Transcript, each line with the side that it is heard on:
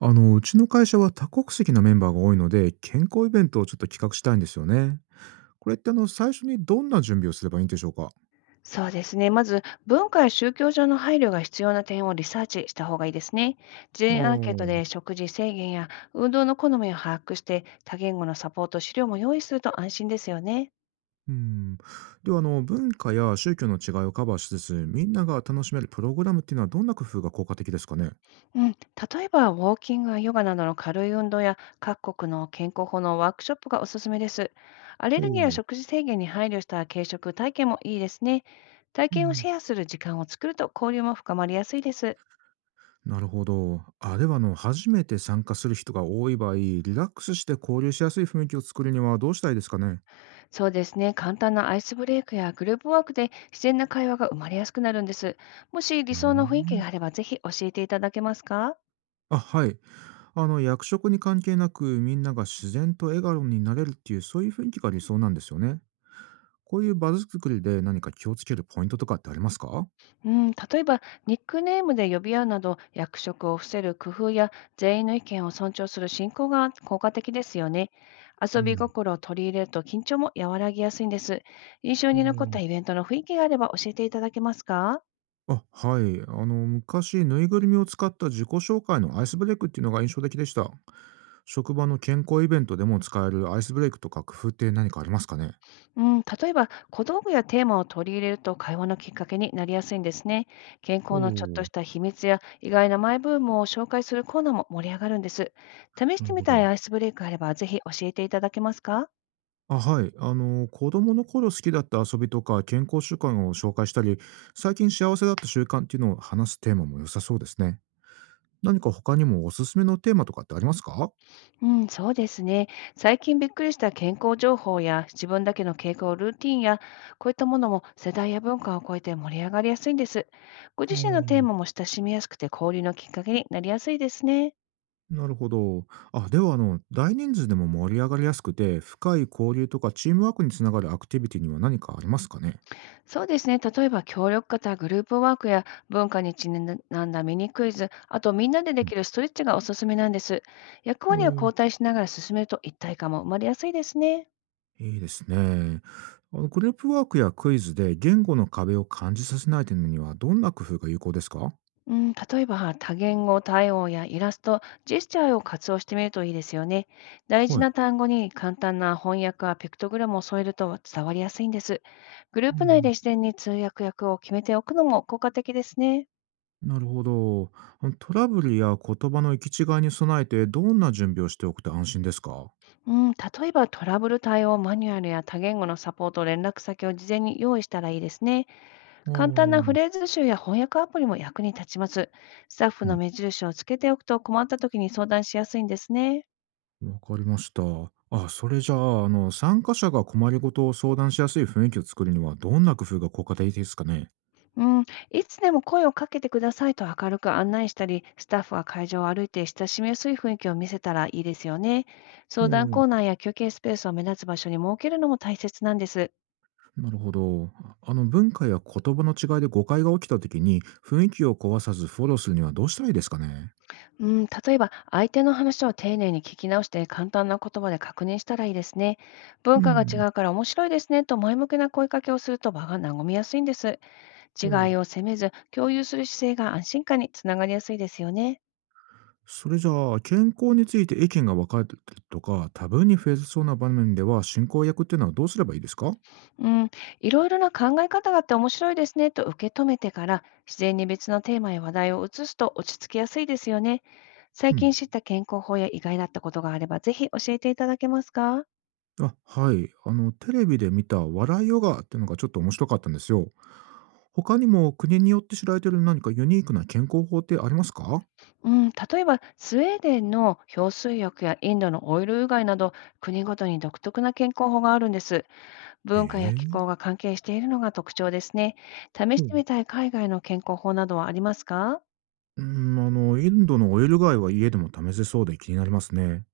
right: うちの会社は多国籍のメンバーが多いので、健康イベントをちょっと企画したいんですよね。これって最初にどんな準備をすればいいんでしょうか？あ
left: そうですね。まず、文化や宗教上の配慮が必要な点をリサーチした方がいいですね。事前アンケート
right: あ。
left: で食事制限や運動の好みを把握して、多言語のサポート資料も用意すると安心ですよね。
right: うん。では、文化や宗教の違いをカバーしつつ、みんなが楽しめるプログラムっていうのはどんな工夫が効果的ですかね？
left: うん、例えば、ウォーキングやヨガなどの軽い運動や各国の健康法のワークショップがおすすめです。アレ
right: ほ
left: ルギーや
right: う。
left: 食事制限に配慮した軽食体験もいいですね。体
right: う
left: 験を
right: ん。
left: シェアする時間を作ると交流も深まりやすいです。
right: なるほど。あ、では、初めて参加する人が多い場合、リラックスして交流しやすい雰囲気を作るにはどうしたらいいですかね？
left: そうですね。簡単なアイスブレイクやグループワークで自然な会話が生まれやすくなるんです。もし
right: う
left: 理
right: ー
left: 想の雰囲気
right: ん。
left: があれば、ぜひ教えていただけますか？
right: あ、はい。役職に関係なく、みんなが自然と笑顔になれるっていう、そういう雰囲気が理想なんですよね。こういう場作りで何か気をつけるポイントとかってありますか？
left: うん、例えば、ニックネームで呼び合うなど、役職を伏せる工夫や、全員の意見を尊重する進行が効果的ですよね。
right: う
left: 遊び
right: ん。
left: 心を取り入れると緊張も和らぎやすいんです。印象
right: う
left: に残
right: ん、
left: っ
right: お
left: たイ
right: ー。
left: ベントの雰囲気があれば教えていただけますか？
right: あ、はい。昔、ぬいぐるみを使った自己紹介のアイスブレイクっていうのが印象的でした。職場の健康イベントでも使えるアイスブレイクとか工夫って何かありますかね？
left: うん、例えば小道具やテーマを取り入れると会話のきっかけになりやすいんですね。健
right: お
left: 康のちょっ
right: お、
left: とした秘密や意外なマイブームを紹介するコーナーも盛り上がるんです。試し
right: なる
left: てみ
right: ほ
left: た
right: ど。
left: いアイスブレイクあればぜひ教えていただけますか？
right: あ、はい。子供の頃好きだった遊びとか健康習慣を紹介したり、最近幸せだった習慣っていうのを話すテーマも良さそうですね。何か他にもおすすめのテーマとかってありますか？
left: うん、そうですね。最近びっくりした健康情報や自分だけの傾向、ルーティンや、こういったものも世代や文化を超えて盛り上がりやすいんです。ご
right: あ
left: 自身のテー
right: ー、
left: マも親しみやすくて交流のきっかけになりやすいですね。
right: なるほど。あ、では、大人数でも盛り上がりやすくて、深い交流とかチームワークにつながるアクティビティには何かありますかね？
left: そうですね。例えば、協力型グループワークや文化にちなんだミニクイズ、あとみんなでできるストレッチがおすすめなんです。役
right: う
left: 割を
right: ん。
left: 交代しながら進めると一体感も生まれやすいですね。
right: いいですね。グループワークやクイズで言語の壁を感じさせないためには、どんな工夫が有効ですか？
left: うん、例えば、多言語対応やイラスト、ジェスチャーを活用してみるといいですよね。大
right: は
left: 事
right: い。
left: な単語に簡単な翻訳やピクトグラムを添えると伝わりやすいんです。グルー
right: う
left: プ内で
right: ん。
left: 自然に通訳役を決めておくのも効果的ですね。
right: なるほど。トラブルや言葉の行き違いに備えて、どんな準備をしておくと安心ですか？
left: うん、例えばトラブル対応マニュアルや多言語のサポート、連絡先を事前に用意したらいいですね。
right: あ
left: 簡単なフ
right: ー。
left: レーズ集や翻訳アプリも役に立ちます。スタッフの
right: う
left: 目印をつけておくと困った時に相談しやすいんですね。
right: ん、わかりました。あ、それじゃあ、参加者が困りごとを相談しやすい雰囲気を作るには、どんな工夫が効果的ですかね？
left: うん、いつでも声をかけてくださいと明るく案内したり、スタッフは会場を歩いて親しみやすい雰囲気を見せたらいいですよね。
right: お
left: 相談
right: ー。
left: コーナーや休憩スペースを目立つ場所に設けるのも大切なんです。
right: なるほど。文化や言葉の違いで誤解が起きたときに、雰囲気を壊さずフォローするにはどうしたらいいですかね？
left: うん、例えば、相手の話を丁寧に聞き直して簡単な言葉で確認したらいいですね。
right: う
left: 文化が
right: ん。
left: 違うから面白いですねと前向きな声かけをすると場が和みやすいんです。違いを責めず、共有する姿勢が安心感につながりやすいですよね。
right: それじゃあ、健康について意見が分かれてるとか、タブーに増えそうな場面では、進行役っていうのはどうすればいいですか？
left: うん、いろいろな考え方があって面白いですねと受け止めてから、自然に別のテーマや話題を移すと落ち着きやすいですよね。
right: う
left: 最
right: ん。
left: 近知った健康法や意外だったことがあれば、ぜひ教えていただけますか？
right: あ、はい。テレビで見た笑いヨガっていうのがちょっと面白かったんですよ。他にも国によって知られてる何かユニークな健康法ってありますか？
left: うん、例えばスウェーデンの氷水浴やインドのオイルうがいなど、国ごとに独特な健康法があるんです。
right: へ
left: 文化や気
right: え。
left: 候が関係しているのが特徴ですね。試し
right: う
left: てみ
right: ん
left: たい海外の健康法などはありますか？
right: うん。インドのオイルガイは家でも試せそうで気になりますね。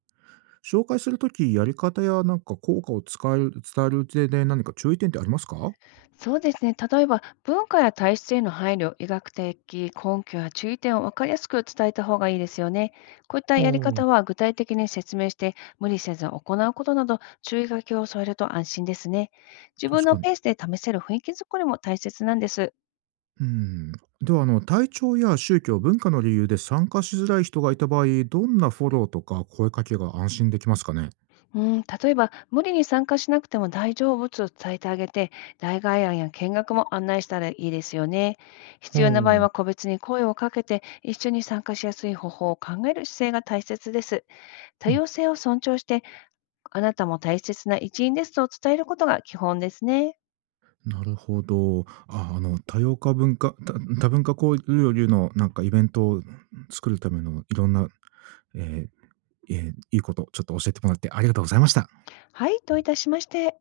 right: 紹介するとき、やり方やなんか効果を使える伝える上で何か注意点ってありますか？
left: そうですね。例えば文化や体質への配慮、医学的根拠や注意点を分かりやすく伝えた方がいいですよね。こういった
right: あ
left: やり方
right: あ、
left: は具体的に説明して無理せず行うことなど注意書きを添えると安心ですね。自分
right: 確
left: の
right: かに。
left: ペースで試せる雰囲気作りも大切なんです。
right: うん。では、体調や宗教、文化の理由で参加しづらい人がいた場合、どんなフォローとか声かけが安心できますかね？
left: うん、例えば、無理に参加しなくても大丈夫と伝えてあげて、代替案や見学も案内したらいいですよね。
right: ほ
left: 必要な場合
right: う。う
left: は個別に声をかけて、一緒に参加しやすい方法を考える姿勢が大切です。多
right: ん、
left: 様性を尊重して、あなたも大切な一員ですと伝えることが基本ですね。
right: なるほど。あ、多様化文化た多文化交流のなんかイベントを作るためのいろんな、えええ、いいこと、ちょっと教えてもらってありがとうございました。
left: はい、どういたしまして。